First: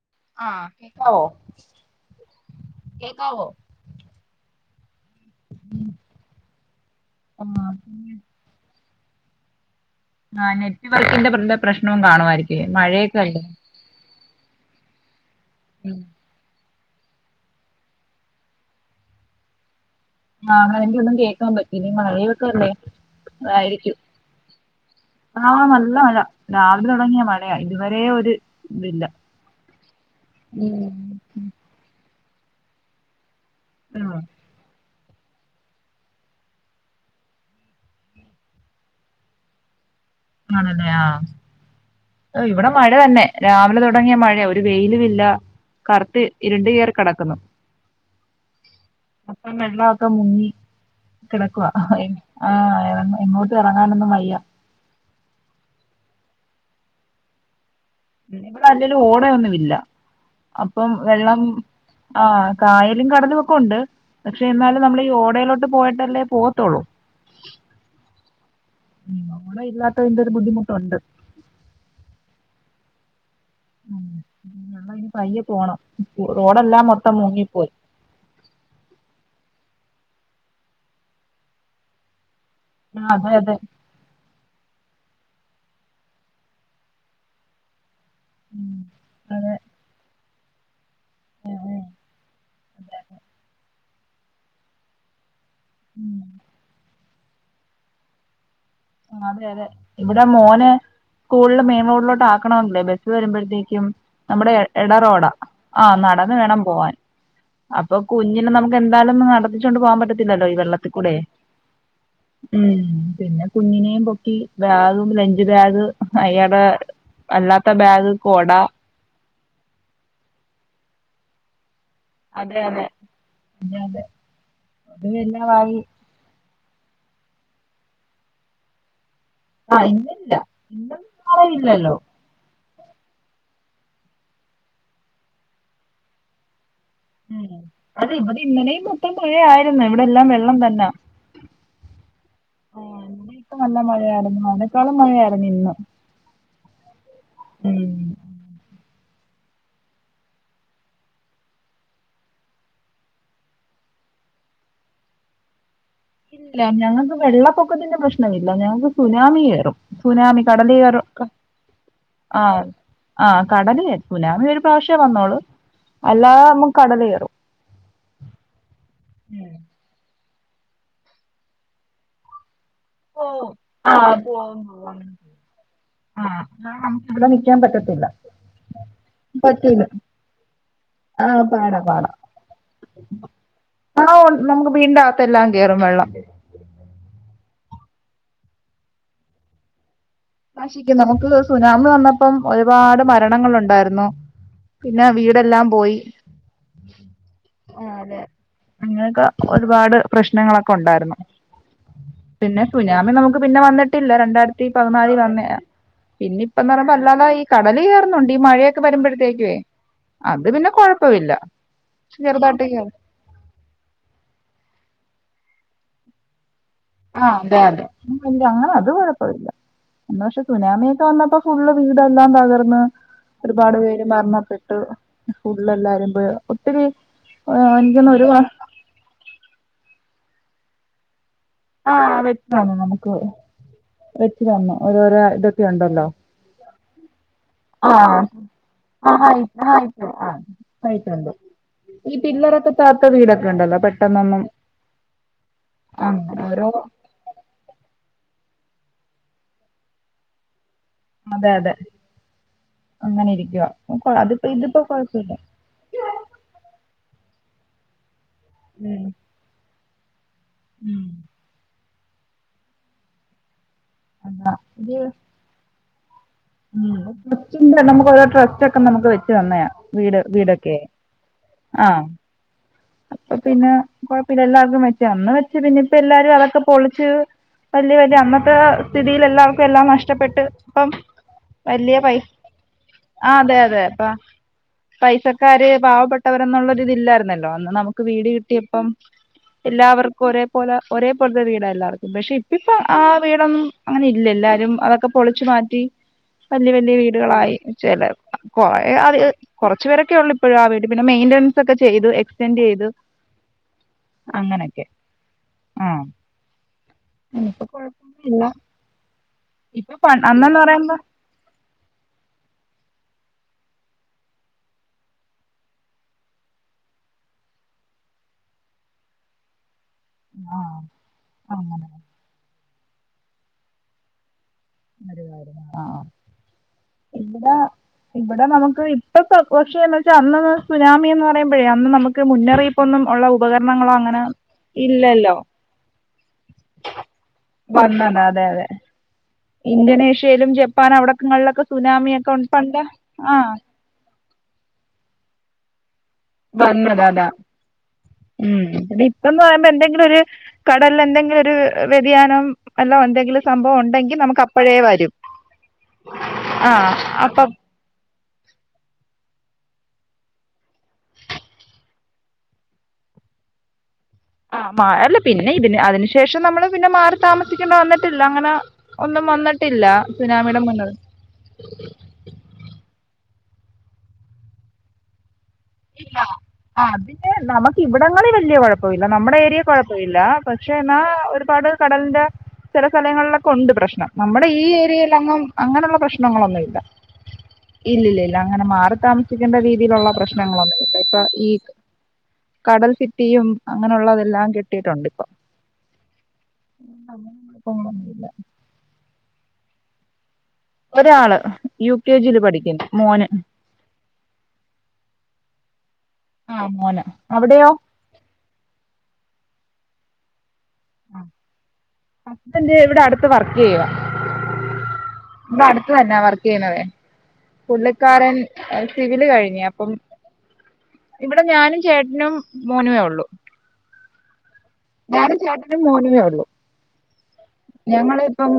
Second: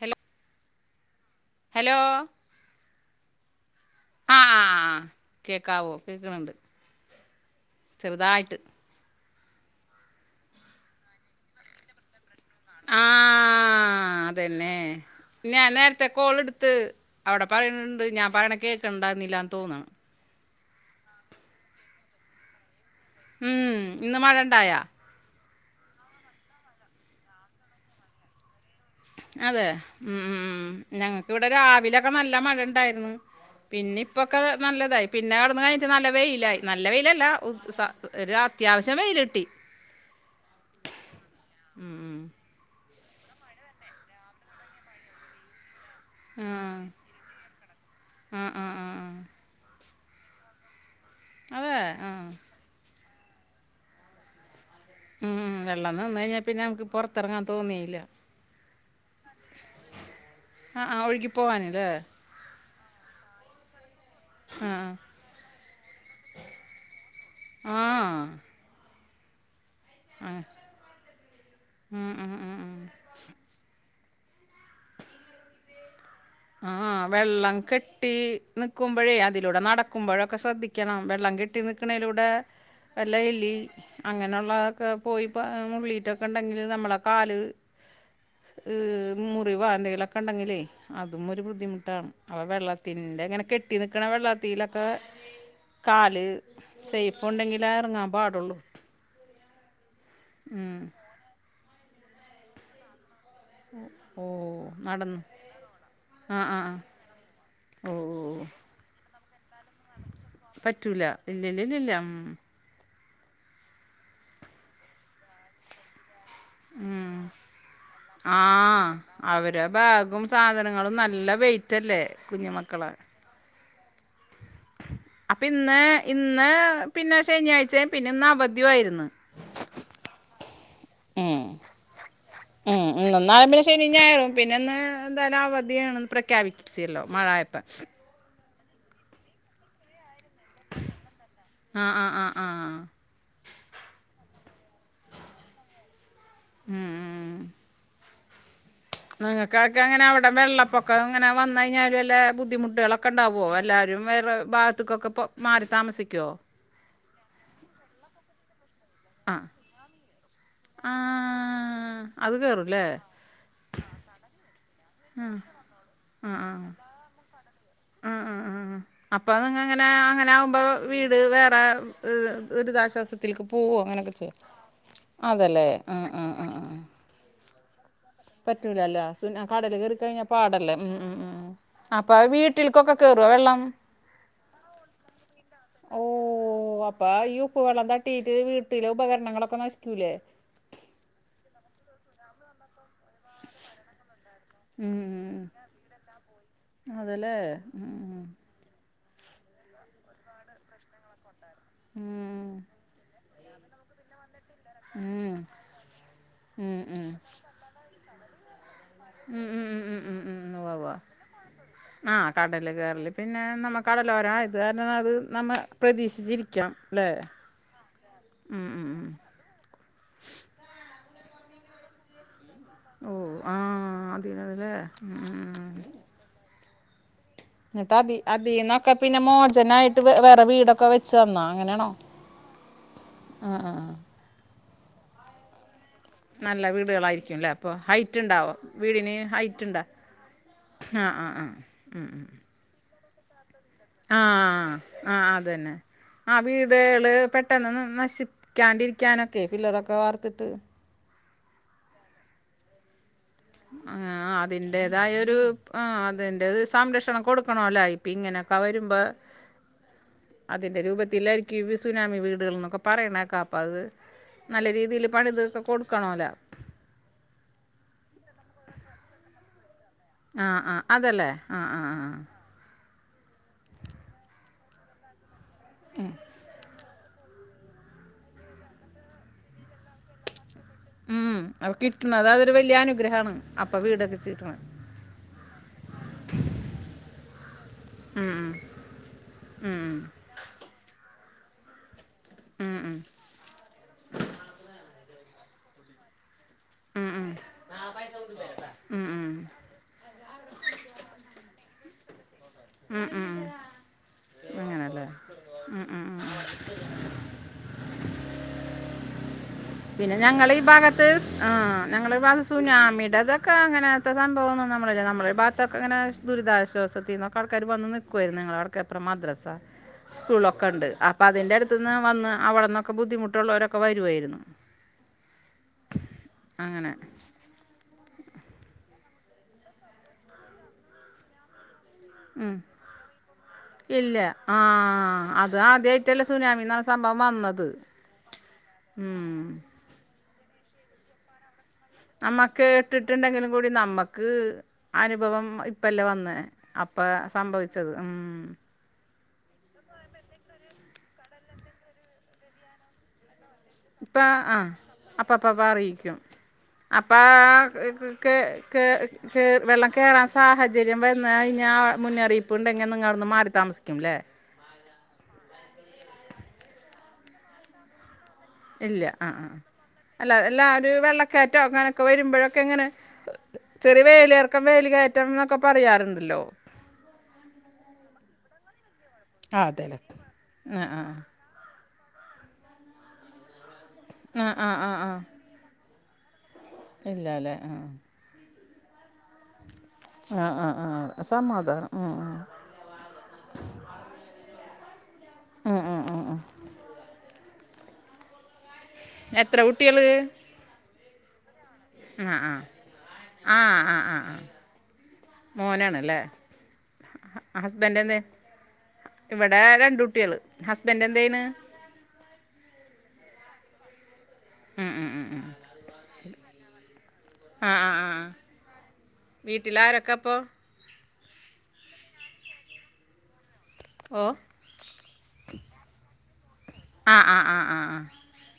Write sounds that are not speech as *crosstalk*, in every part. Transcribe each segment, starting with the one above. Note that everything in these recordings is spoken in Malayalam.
ഹലോ ആഹ കേക്കാവോ ഹലോ കേക്കാവോ ആഹ് കേൾക്കാവോ? കേൾക്കുന്നുണ്ട്. ആഹ് പിന്നെ ചെറുതായിട്ട്. ആ നെറ്റ് വർക്കിന്റെ പ്രശ്നവും കാണുമായിരിക്കും. ആഹ അതെന്നെ ഞാൻ നേരത്ത കോൾ എടുത്ത് അവിടെ പറയുന്നുണ്ട്. ഞാൻ പറയണത് കേൾക്ക്ണ്ടായില്ലാന്ന് തോന്നണ് ആ അങ്ങനെ എല്ലാം ഒന്നും കേൾക്കാൻ പറ്റുന്നില്ല. മഴയൊക്കല്ല, ഉം, ആതായിരിക്കും ഇന്ന് മഴ ഉണ്ടായാ ആ നല്ല മഴ. രാവിലെ തുടങ്ങിയ മഴയാ, ഇതുവരെ ഒരു ഇതില്ല അതെ ഉം ഉം ഉം ഞങ്ങക്കിവിടെ രാവിലൊക്കെ നല്ല മഴ ഇണ്ടായിരുന്നു. പിന്നെ ആഹ് ഇപ്പൊക്കെ നല്ലതായി പിന്നെ അവിട്ന്ന്ട കഴിഞ്ഞിട്ട് നല്ല വെയിലായി, നല്ല വെയിലല്ല ഒരു അത്യാവശ്യം വെയില് കിട്ടി. ആണല്ലേ ആഹ് ഉം. ഓ ഇവിടെ മഴ തന്നെ രാവിലെ തുടങ്ങിയ മഴയാ. ഒരു വെയിലുമില്ല. കറുത്ത് ആ ഇരുണ്ട് കേറി കിടക്കുന്നു. ആ ആ ആ ആ. അപ്പൊ വെള്ളമൊക്കെ മുങ്ങി കിടക്കുവ. അതെ ആഹ് ആ എങ്ങോട്ടും ഇറങ്ങാനൊന്നും വയ്യ ഉം വെള്ളം നിന്ന് കഴിഞ്ഞാൽ പിന്നെ നമുക്ക് പുറത്തിറങ്ങാൻ തോന്നേയില്ല. ഇവിടെ അല്ലേലും ഓടയൊന്നും ഇല്ല. ആ അപ്പം ആ ഒഴുകി വെള്ളം. പോവാനല്ലേ ആ. കായലും, കടലും ഒക്കെ ഉണ്ട്. പക്ഷെ ആ എന്നാലും നമ്മൾ ഈ ഓടയിലോട്ട് പോയിട്ടല്ലേ പോവത്തുള്ളൂ. ആ ഉം ഓടെ ഇല്ലാത്തതിന്റെ ആ ഒരു ബുദ്ധിമുട്ടുണ്ട്. ഉം ആഹ് ആഹ് വെള്ളം ഇനി പയ്യെ പോണം. ആ റോഡെല്ലാം മൊത്തം വെള്ളം മുങ്ങിപ്പോയി. കെട്ടി നിൽക്കുമ്പോഴേ അതിലൂടെ നടക്കുമ്പോഴൊക്കെ ശ്രദ്ധിക്കണം. വെള്ളം കെട്ടി നിൽക്കണതിലൂടെ ആഹ് വല്ല അതെ എലി അതെ അങ്ങനെ ഉള്ളതൊക്കെ പോയി മുള്ളിട്ടൊക്കെ ഇണ്ടെങ്കില് നമ്മളെ കാല്. ഹ് ഉം, അതെ മുറിവാ എന്തെങ്കിലൊക്കെ ഉണ്ടെങ്കിലേ. അതും ഒരു ബുദ്ധിമുട്ടാണ്. അപ്പൊ അതെ വെള്ളത്തിന്റെ ഇങ്ങനെ കെട്ടി നിക്കണ വെള്ളത്തിലൊക്കെ കാല്, സേഫ് ഉണ്ടെങ്കിലേ ഇറങ്ങാൻ പാടുള്ളൂ. അതെ, അതെ, ഇവിടെ മോനെ ഉം സ്കൂളിൽ മെയിൻ റോഡിലോട്ട് ആക്കണമല്ലോ. ബസ്സ് വരുമ്പോഴത്തേക്കും. ഓ നമ്മുടെ നടന്നു എടറോഡാ ആ നടന്ന് ആ ആ വേണം ആ പോവാൻ അപ്പൊ ഓ കുഞ്ഞിനെ നമുക്ക് എന്തായാലും നടത്തിച്ചോണ്ട് പോവാൻ പറ്റത്തില്ലല്ലോ, ഈ പറ്റൂല വെള്ളത്തിൽക്കൂടെ ഇല്ലല്ലല്ല ഉം. പിന്നെ കുഞ്ഞിനെയും പൊക്കി ബാഗും ലഞ്ച് ബാഗ് അയാടെ അല്ലാത്ത ബാഗ് ആ കൊട അവരെ ബേഗും സാധനങ്ങളും നല്ല വെയിറ്റല്ലേ കുഞ്ഞു അതെ അതെ മക്കളെ -അപ്പ അതുമെല്ലാമായി ഇന്ന് ഇന്ന് പിന്നെ ശനിയാഴ്ചയും. പിന്നെ ഇന്ന് അവധിയായിരുന്നു ആഹ് ഇന്ന്ല്ല. ഇന്നും നാളെയു ഇല്ലല്ലോ. ഇന്നും നാളെ പിന്നെ ശനിം ഞായറും പിന്നെ ഇന്ന് എന്തായാലും അവധിയാണന്ന് പ്രഖ്യാപിച്ചല്ലോ ഉം മഴായപ്പം അത് ഇത് ഇന്നലേയും മൊത്തം പുഴയായിരുന്ന്. ഇവടെ എല്ലാം വെള്ള വെള്ളം തന്നെ ആഹ് ആഹ് ആഹ് ആഹ് ഇന്ന്ട്ടും നല്ല മഴയായിര്ന്നു. അയ്നേക്കാളും മഴയായിരുന്നു ഇന്ന് ഉം ഉം ഉം ഉം ക്കാക്കെ ഇങ്ങനെ അവിടെ വെള്ളപ്പൊക്കം ഇങ്ങനെ വന്ന്കഴിഞ്ഞാ വല്ല ബുദ്ധിമുട്ടുകളൊക്കെ ഉണ്ടാവൊ? എല്ലാരും വേറെ ഭാത്ത്ക്കൊക്കെ ഇപ്പൊ മാറി താമസിക്കോ ഇല്ല ഞങ്ങക്ക് വെള്ളപ്പൊക്കത്തിന്റെ പ്രശ്ന ഇല്ല ഞങ്ങക്ക് സുനാമി ആഹ് കേറും സുനാമി കടല *unintelligible* യ റൊക്ക് ആഹ് അത് ആഹ് കേറൂല്ലേ ആഹ് കടല് എത്ത് ഒരു പ്രാവശ്യ വന്നൊളു ആഹ് അല്ലാതെ ആഹ് നമ്മുക്ക് കടല്‌കേറും ആഹ് ആഹ് ആഹ് അപ്പൊ ഉം അതെങ്ങനെ അങ്ങനെകുമ്പോ വീട് വേറെ ഒരുദാശ ഓ സത്തില്ക്ക് പോഹോ ആ അങ്ങനെ ഒക്കെ ചയ് പോവും പോവും അതേലേ അഹ് ആ അഹ് അഹ് ആ, അഹ് നമുക്ക് ഇവിടെ നിക്കാൻ പറ്റത്തില്ല പറ്റൂലല്ലോ സുന കടല് പറ്റൂല കേറി കഴിഞ്ഞാ പാടല്ലേ ഉം ഉം ആ ഉം ഉ പാടാ പാടാ അപ്പൊ വീട്ടിൽക്കൊക്കെ കേറോ വെള്ളം ഇണ്ടോത്തെല്ലാം കേറും വെള്ളം പ്പ ഈ ഉപ്പ് വെള്ളം തട്ടിയിട്ട് വീട്ടിലെ ഉപകരണങ്ങളൊക്കെ നശിക്കൂലേ നശിക്കും നമുക്ക് സുനാമി വന്നപ്പം ഒരുപാട് മ ഭരണങ്ങളുണ്ടായിരുന്നു. ഉം പിന്നെ വീടെല്ലാം പോയി അതെലെ ഉം ഉം അങ്ങനെക്കെ ഒരുപാട് പ്രശ്നങ്ങളൊക്കെ ഉണ്ടായിരുന്നു ഉം പിന്നെ സുനാമി നമുക്ക് പിന്നെ വന്നിട്ടില്ല രണ്ടായിരത്തി പതിനാലിൽ വ ഉം പിന്നെ ഇപ്പ ന്ന് ഉം ഉം ഉം പറയ്പോ അല്ലാതെ ഈ കടല് കേറുന്നുണ്ട് ഈ മഴ ക്ക് വരുമ്പഴത്തേ ഉം ക്യേ. ഉം ഉം ഉം അത് ഉം പിന്നെ ഉവ്വ് ഉവ്വ്. കൊഴപ്പോ ല്ല ആ ചെറുതായ്ട്ട കടൽ കയറല് പിന്നെ അന്നമ്മക്കതല്ല ഒരാ ഇത് കാര്ണം അത് നമ്മൾ പെതീക്ഷിച്ചിരിക്കണം. ആഹ് അതെ അതെ അങ്ങനെ അത് ഉം കൊഴപ്പ്വല്ല എന്ന് പക്ഷെ സുനാമിയൊക്കെ വന്നപ്പോ ഫുള്ള് വീടൊ എല്ലാം തകർന്ന് ഓ ആ ഒരുപാട് പേര് അതിനല്ലേ മരണപ്പെട്ടു. ഉം ഉം ഫുള്ള് ഉം. എല്ലാരും പോയ് ഒത്തിരി എനിക്കന്നു ഒരു *unintelligible* ക്കെപിന്നെ മോജനായിട്ട് വേറെ വീടൊക്കെ വെ ച്ചെ ന്നൊ. അങ്ങനെണോ ആഹ് വെച്ച് തന്നു നമുക്ക് ആഹ്ആഹ് അഹ് വെച്ച് തന്നു. ഓരോരോ ഇതൊക്കെ ഉണ്ടല്ലോ നല്ല വീടുകളായിരിക്കുംല്ലേ. അപ്പൊ ഹൈറ്റ് ആഹ് ഉണ്ടാവോ വീടിന് ആഹ് ഹൈ ഹൈറ്റ് ഇണ്ടോ ആഹ് ഹൈറ്റുണ്ട്. ഈ ഉം പില്ലറക്ക ദാത്ത വീടൊക്കെ ഉണ്ടല്ലോ പെട്ടെന്നൊന്നും ആഹ് ആഹ് അതന്നെ ആഹ് ആഹ് ഓരോ വീടുകള് പെട്ടെന്നോന്നും നശിക്കാണ്ടിരിക്കാനൊക്കെയ് ഫില്ലറൊക്കെ വാർത്തിട്ട് അതെ അതെ അങ്ങനെ ഇരിക്കുവ. ആഹ് അത്പ്പോ ഇതിപ്പോ കൊഴപ്പെ ഇല്ല അതിൻ്റേതായൊരു ആഹ് അതിന്റെ സംരക്ഷണം കൊടുക്കണോല്ലേ. ഇപ്പൊ ഇങ്ങനൊക്കെ വരുമ്പെ ഉം അതിന്റെ ഉം രൂപത്തില്ലായിര്ക്കും ഈ വി സുനാമി വീടുകൾ എന്നൊക്കെ പറേണേക്ക അപ്പ അത് അതാ നല്ല ഇത് രീതിയില് പണി തീർത്ത് കൊടുക്കണോല ഉം ട്രസ്റ്റിന്റെ നമുക്ക് രോ ട്രസ്റ്റ് ഒക്കെ നമുക്ക് വെച്ച് തന്ന്യാ വീട് ആ ആ വീടൊക്കെ അതല്ലേ ആ ആ ആഹ് ആ അപ്പ പിന്നെ കൊഴപ്പില്ല എല്ലാർക്കും വെച്ച അന്ന് വെച്ച് പിന്നെ ഇപ്പ എല്ലാരും അതൊക്കെ പൊളിച്ച് വലിയ വല്യ അന്നത്തെ സ്ഥിതിയിൽ എല്ലാവർക്കും എല്ലാം നഷ്ടപ്പെട്ട് പ്പം ഉം, അപ്പോൾ വലിയ പൈ, കിട്ടണത് അതൊരു വലിയ ആഹ് അനുഗ്രഹമാണ് അതെ, അപ്പം അതെ അപ്പ വീടൊക്കെ ചീട്ടണം പൈസക്കാര് പാവപ്പെട്ടവരന്നുള്ള തില്ലായിരുന്നല്ലോ നമുക്ക് വീട് കിട്ടിയപ്പം എല്ലാവർക്കും ഒരേപോലെ ഒരേ പോലത്തെ വീടാ എല്ലാവർക്കും പക്ഷെ ഇ ഇപ്പൊ ആ വീടൊന്നും അങ്ങനെ ഇല്ല എല്ലാരും അതൊക്കെ പൊളിച്ചു മാറ്റി വല്യ വല്യ വീടുകളായി ചെലപ്പോ കൊറേ *unintelligible* കുറച്ച് പേരൊക്കെ ഉള്ളു ഇപ്പോഴും ആ വീട്ടിൽ, പിന്നെ മെയിന്റനൻസ് ഒക്കെ ചെയ്തു എക്സ്റ്റെൻഡ് ഒക്കെ ചെയ്തു. അങ്ങനെയൊക്കെ അങ്ങനെല്ലേ ഉ ഊ ഇപ്പ കൊഴപ്പൊന്നുല്ല, ഇപ്പൊ പ അന്നന്ന് പറയുമ്പോ ആഹ് ഞങ്ങളെ ഭാഗം സുനാമിടതൊക്കെ അങ്ങനെത്തെതാ തോന്നുന്നു, സ നമ്മളില്ല നമ്മളെ ഭാത്തൊക്കെങ്ങനെ ദുരിതാശ്വാസത്തിനോക്കെ ആൾക്കാര് വന്ന് നിക്കൊയിരുന്നു, ഞങ്ങളെ *unintelligible* മദ്രസ *inaudible* സ്കൂളൊക്കെ ആഹ് ഉണ്ട്, അപ്പൊ അതിന്റെ അങ്ങനെ അടുത്തുന്നു വന്ന് അവിടെന്നൊക്കെ ബുദ്ധിമുട്ടുള്ളവരൊക്കെ വരുവായിരുന്നു *unintelligible* ആഹ് അങ്ങനെ ഇവിടെ, ഇവിടെ നമുക്ക് ഇപ്പ *unintelligible* പക്ഷേന്നെച്ചാൽ അന്ന് സുനാമിന്ന് പറ യുമ്പയെ അന്ന് നമുക്ക് ഉം. മുന്നറിയിപ്പൊന്നും ഉള്ള ഉപകരണങ്ങളോ അങ്ങനെ ഇല്ലല്ലോ മറ്റല്ല സുനാമിന്നാണ് സംഭവം വന്നത് അതെ അതെ ഉം ഇന്തോനേഷ്യയിലും ജപ്പാൻ അവിടക്കങ്ങളിലൊക്കെ സുനാമിയൊക്കെ നമ്മ പണ്ട് കേട്ട്ടിട്ടുണ്ടെങ്കിലും ആഹ് കൂടി നമ്മക്ക് അനുഭവം ഇപ്പല്ലേ വന്നേ അപ്പ സംഭവിച്ചത് ഉം *inaudible* പ്പന്ന് പറയുമ്പോ എന്തെങ്കിലും ഒരു കടലിൽ എന്തെങ്കിലും ഒരു വ്യതിയാനം അല്ല എന്തെങ്കിലും സംഭവം ഉണ്ടെങ്കിൽ ഇപ്പം നമുക്ക് ആ അപ്പഴേ വരും അപ്പപ്പ അപ്പ അറിയിക്കും ആഹ് അപ്പ അപ്പൊ ക് കേ കേർ വെള്ളം കേറാൻ സാഹചര്യം വന്ന് കഴിഞ്ഞൽ മുന്നറിയിപ്പ്ണ്ടെങ്കിൽ നിങ്ങളവ്ട്ന്ന് മാറി താമസിക്കുംലേ? ആ മഴല്ല, പിന്നെ ഇതിന് അതിനന്ശേഷം നമ്മള് പിന്നെ മാറി താമസിക്കേണ്ടി വന്നിട്ടില്ല അങ്ങനെ ഇല്ല ഒന്നും ആഹ് ആഹ് വന്നിട്ടില്ല അല്ല, സുനാമിയുടെ എല്ലാ മുന്നിൽ ഒരു വെള്ള കയറ്റോ അങ്ങനൊക്കെ വരുമ്പോഴൊക്കെ ഇങ്ങനെ ചെറിയ വേലി ഇറക്കം വേലികേ റ്റം ന്നൊക്കെ പറയാറുണ്ടല്ലോ ആഹ് അതിന് നമുക്ക് ഇവിടങ്ങളിൽ വലിയ കുഴപ്പമില്ല നമ്മുടെ ആ ഏരിയക അതെല്ലേ കുഴപ്പമില്ല,, പക്ഷേ ആ എന്നാ ആ ഒരു പാട് കടലിന്റെ ചില സ്ഥലങ്ങളിലൊക്കെ ഉണ്ട് പ്രശ്നം നമ്മുടെ ആ ഈ ആ ആ ഏരിയൽ ആ അങ്ങങും അങ്ങനെയുള്ള പ്രശ്നങ്ങളൊന്നുംല്ല, ഇല്ല അല്ലേ ഇല്ലില്ലല്ല അങ്ങനെ മാറി താമസിക്കേണ്ട രീതിയിലുള്ള ആഹ് ആഹ് പ്രശ്നങ്ങളൊന്നും ഇല്ല ഇപ്പൊ ആഹ്, ഈ സമാധാനം ഉം ഉം കടൽ ഭിത്തിയും അങ്ങനെയുള്ളതെല്ലാം കിട്ടിയിട്ടുണ്ട് ഉം ഉം ഉം ഉം ഉം *unintelligible* എത്ര കുട്ടികള്? ഒരാള് യു കെ ജിയില് ആ പഠിക്ക്ണ്, മോന് മോനണല്ലേ ആ മോന് അവിടെയോ ഹസ്ബൻഡന്തേ? ഇവിടെ രണ്ട കുട്ടികള് ഹസ്ബന്ഡ് എന്ത് ചെയ്യണ്? ഹസ്ബൻഡ് ഇവിടെ അടുത്ത് വർക്ക് ചെയ്യുവാ, ഉം ഉം ഉം ഉം. ഇവിടെ അടുത്ത് തന്നെ വർക്ക് ചെയണതേ ആ ആ ആ പുള്ളിക്കാരൻ സിവില് കഴിഞ്ഞി അപ്പം ന്താപ്പോ ഇവിടെ ഞാനും ചേട്ടനും മോനുവേ ഉള്ളൂ ഓഹ് ഞാനും ചേട്ടനും മോനുവേ ഉള്ളൂ ആഹ് ആഹ് ആഹ് ആഹ് ഞങ്ങളിപ്പം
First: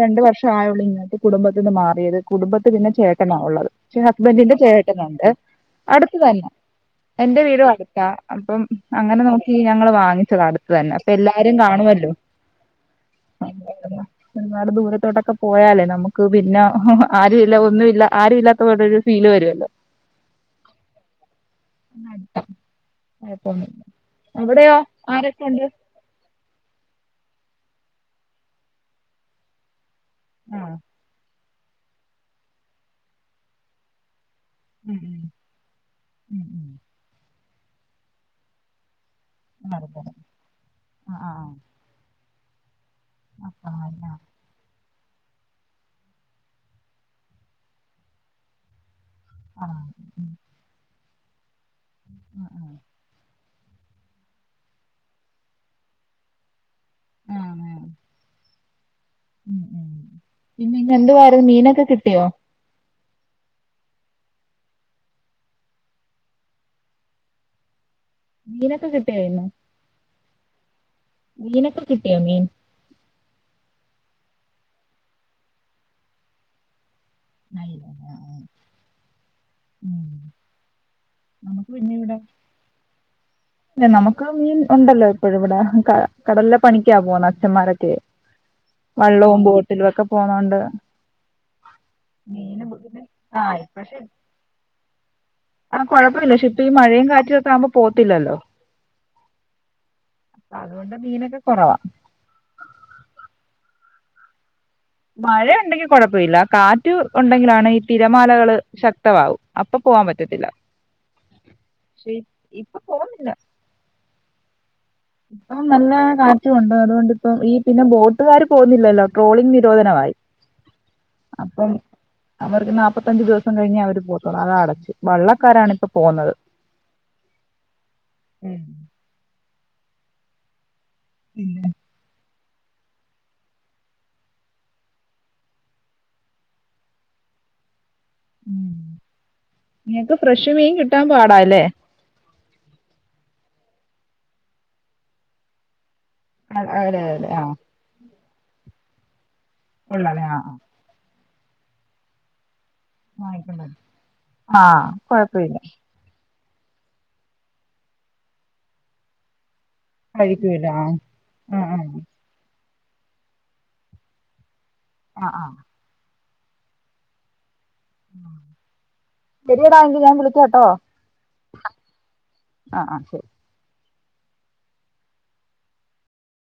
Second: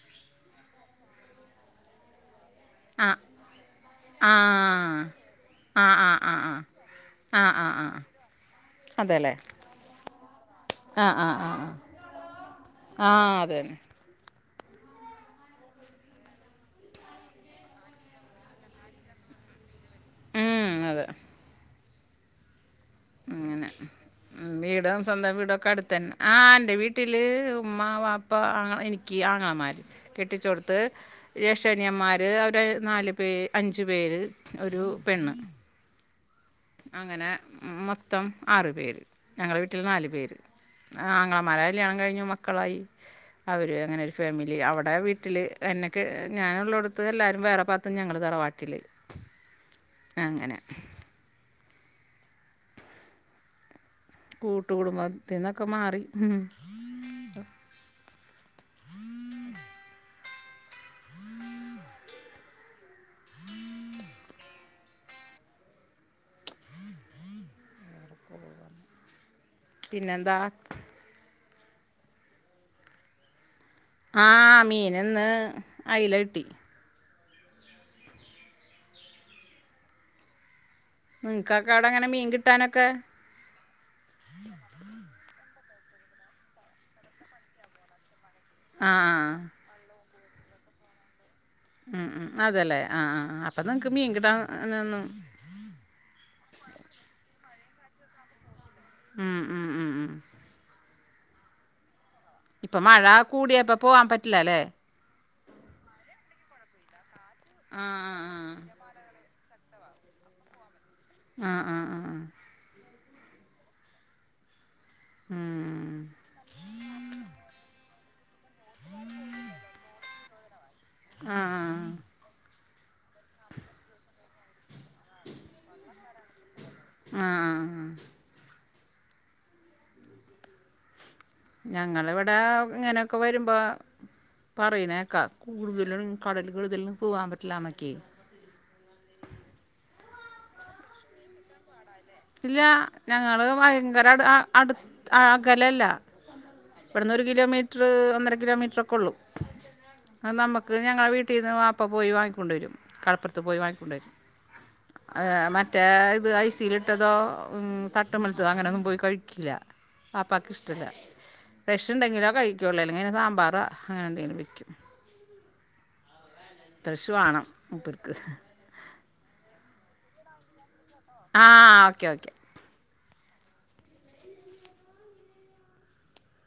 രണ്ട് വർഷം ആയുള്ളൂ, ഇങ്ങട്ട് കുടുംബത്തിന്ന് മാറിയത് കുടുംബത്തി പിന്നെ ആ ചേട്ടനാ ഉള്ളത്, പക്ഷെ ആ ആ ഹസ്ബൻഡിന്റെ ചേട്ടന ഉണ്ട് ആ ആ അടുത്ത തന്നെ എന്റെ ആ ആ വീടു ആ അ ആ ടുത്താ അപ്പം അങ്ങനെ അതെല്ലേ നോക്കിഞങ്ങള് വാങ്ങിച്ചത അടുത്ത് തന്നെ അപ്പൊ എല്ലാരും കാണുമല്ലോ? ആഹ് അതെ അ *inaudible* ഒരുപാട് ദൂരത്തോട്ടൊക്കെ പോയാലേ നമുക്ക് പിന്നെ ആരു ഇല്ല ഒന്നുമില്ല ആരു ഇല്ലാത്ത പോലരു ഫീല് വരുല്ലോ ഉം അതെ ഴപ്പ അങ്ങനെ ഉം, അവിടെയോ വീടും സ്വന്തം ആരൊക്കെ ഉണ്ട്. വീടൊക്കെ അടുത്ത് തന്നെ ആ എന്റെ വീട്ടില് ഉമ്മ വാപ്പ ആ എനിക്ക് ആങ്ങളമാര് ആ കെട്ടിച്ചൊടുത്ത് ജേഷ്‌ടനാനിയന്മാര് അവർ നാല് പേ അഞ്ച് പേര് ഒരു ഉം ഉം പെണ്ണ് ഉം ഉം അങ്ങനെ മൊത്തം ആറ് പേര് ഞങ്ങളുടെ വീട്ടിൽ നാല് മാറിത്തരാം പേര് ആ ആ ആങ്ങളമാര് ആ കല്യാണം കഴിഞ്ഞു മക്കളായി അപ്പാ അവര് അങ്ങനെ ഒരു ആ ഫാമിലി അവിടെ വീട്ടില് എന്നെക്കെ ഞാഉള്ളോടത്ത് എല്ലാരും വേറെ പാർത്ത് ഞങ്ങള് തറവാട്ടില്. ആഹ്. അങ്ങനെ.. *inaudible* കൂട്ടു കുടുംബത്തിൽന്നൊക്കെ മാറി മ് *inaudible* പിന്നെ ഇന്ന് എന്തുവാര് മീനൊക്കെ കിട്ടിയോ? മീനൊക്കെ കിട്ടിയായ്ര് ന്ന്. പിന്നെ എന്താ? മീനോക്കെ കിട്ടിയോ മീൻ.. ആഹ മീന് ന്ന് അയില കിട്ടി. *inaudible* നിൻ നമുക്ക് ക്കാക്കടെ പിന്നെ ങ്ങനെ ഇവിടെ മീൻ കിട്ടാനൊക്കെ.? ഇല്ല നമമ്ക്ക് മീൻ ഒണ്ടല്ലോ ഇപ്പോഴ് ഇവിടെ കടലിലെ പണിക്കാ പോന്ന അച്ഛമാരൊക്കെ. ആ ആ വള്ളോം ബോട്ടിലു ഒക്കെ പോണോണ്ട് ഉം ഉം അതല്ലേ ആ ആ് ആ അപ്പൊ നിക്ക് പക്ഷെ മീൻ കിട്ടാ അഹ് നോന്നും ആ കൊഴപ്പില്ല ഷി പ്പീ മഴയും കാറ്റ്ഒക്ക ആവുമ്പോ പോത്തില്ലല്ലോ. ഉം, ഉം, ഉം, ഉം. *unintelligible* അതോണ്ട് മീനൊക്കെ കൊറവാ. ഇപ്പൊ മഴ കൂടിയാപ്പ പോവാ പറ്റില്ല ലെ.? മഴ ണ്ടെങ്കി കൊഴപ്പ ഇല്ല കാറ്റ് ഒണ്ടെങ്കിലാണ് ഈ ആ ആ തിരമാലകള് ശക് ത്ത മാവും അപ്പൊ പോവാ പറ്റത്തില്ല ആ ആ ആ ഷെ ആ. ഇപ്പൊ പോവുന്നില്ല. പ്പൊ നല്ല ഉം. കാ ച് കൊണ്ടോയതോണ്ടിപ്പം ഈ പിന്നെ ബോട്ടുകാര് പോന്നില്ലല്ലോ ട്രോളിംഗ് നിരോധനവായി. ആ ആ അപ്പം അവർക്ക് നാ മുപ്പത്തഞ്ചു ദിവസം കഴിഞ്ഞെ അവര് പോത്തോള്ളു അത് അടച്ച് വള്ളക്കാരാണ് ഇപ്പൊ പോന്നത്. ആഹ് ആ.. മ്. പിന്നെ ഞങ്ങളിവടെ ഇങ്ങനൊക്കെ വരുമ്പോ പറയ്ന്നേക്കാ കൂടുതലും കടൽ കള്തെല്ലം പൂവാ പറ്റില്ല നെക്കെ. നിങക്ക് ഫ്രഷ് മീൻ കിട്ടാ പാടാല്ലേ? ഇല്ല ഞങ്ങള് ഭയങ്കര അട് ആ അടുആ അകലല്ല. അതെ ഇവട്ന്ന് ഒരു അതെ ആ കിലോമീറ്റ്റ് ഒന്നര കിലോമീറ്ററ് ഒക്കോ ള്ളൂ ഉള്ളല്ലേ അഹ് ആ നമ ക് ഞങ്ങളെ വീട്ടീന്ന് വാപ്പ പോയ് വാങ്ങി കൊണ്ടേരും. കടപൊർത്ത് പോയി വാങ്ങിക്കണ്ട വാങ്ങിക്കൊണ്ടെരും ആ അഹ് കൊഴപ്പമില്ല മറ്റേ ഇത് ഐസില് ട്ടതോ തട്ടുമ്മൽത്ത് അങ്ങനെന്നും പോയി കഴിക്കില്ല. വാപ്പാക്ക് കഴിക്കൂല ഇഷ്ടല്ല ആ ആ ഫഷ് ണ്ടെങ്കിലോ കഴിക്കുള്ളു എല്ലെങ്ങെ സാമ്പാറ അങ്ങനെ എന്തെങ്കിലും കയ്ക്കും. ആഹ് ആഹ് ഫ്രഷ് വാണം മൂപ്പര്ക്ക്. ശെരിയെടാ എങ്കി ഞാൻ വിളിക്കാ ട്ടോ. ആഹ് ഓക്കെ ഓക്കെ. ആഹ് ആഹ് ശെരി.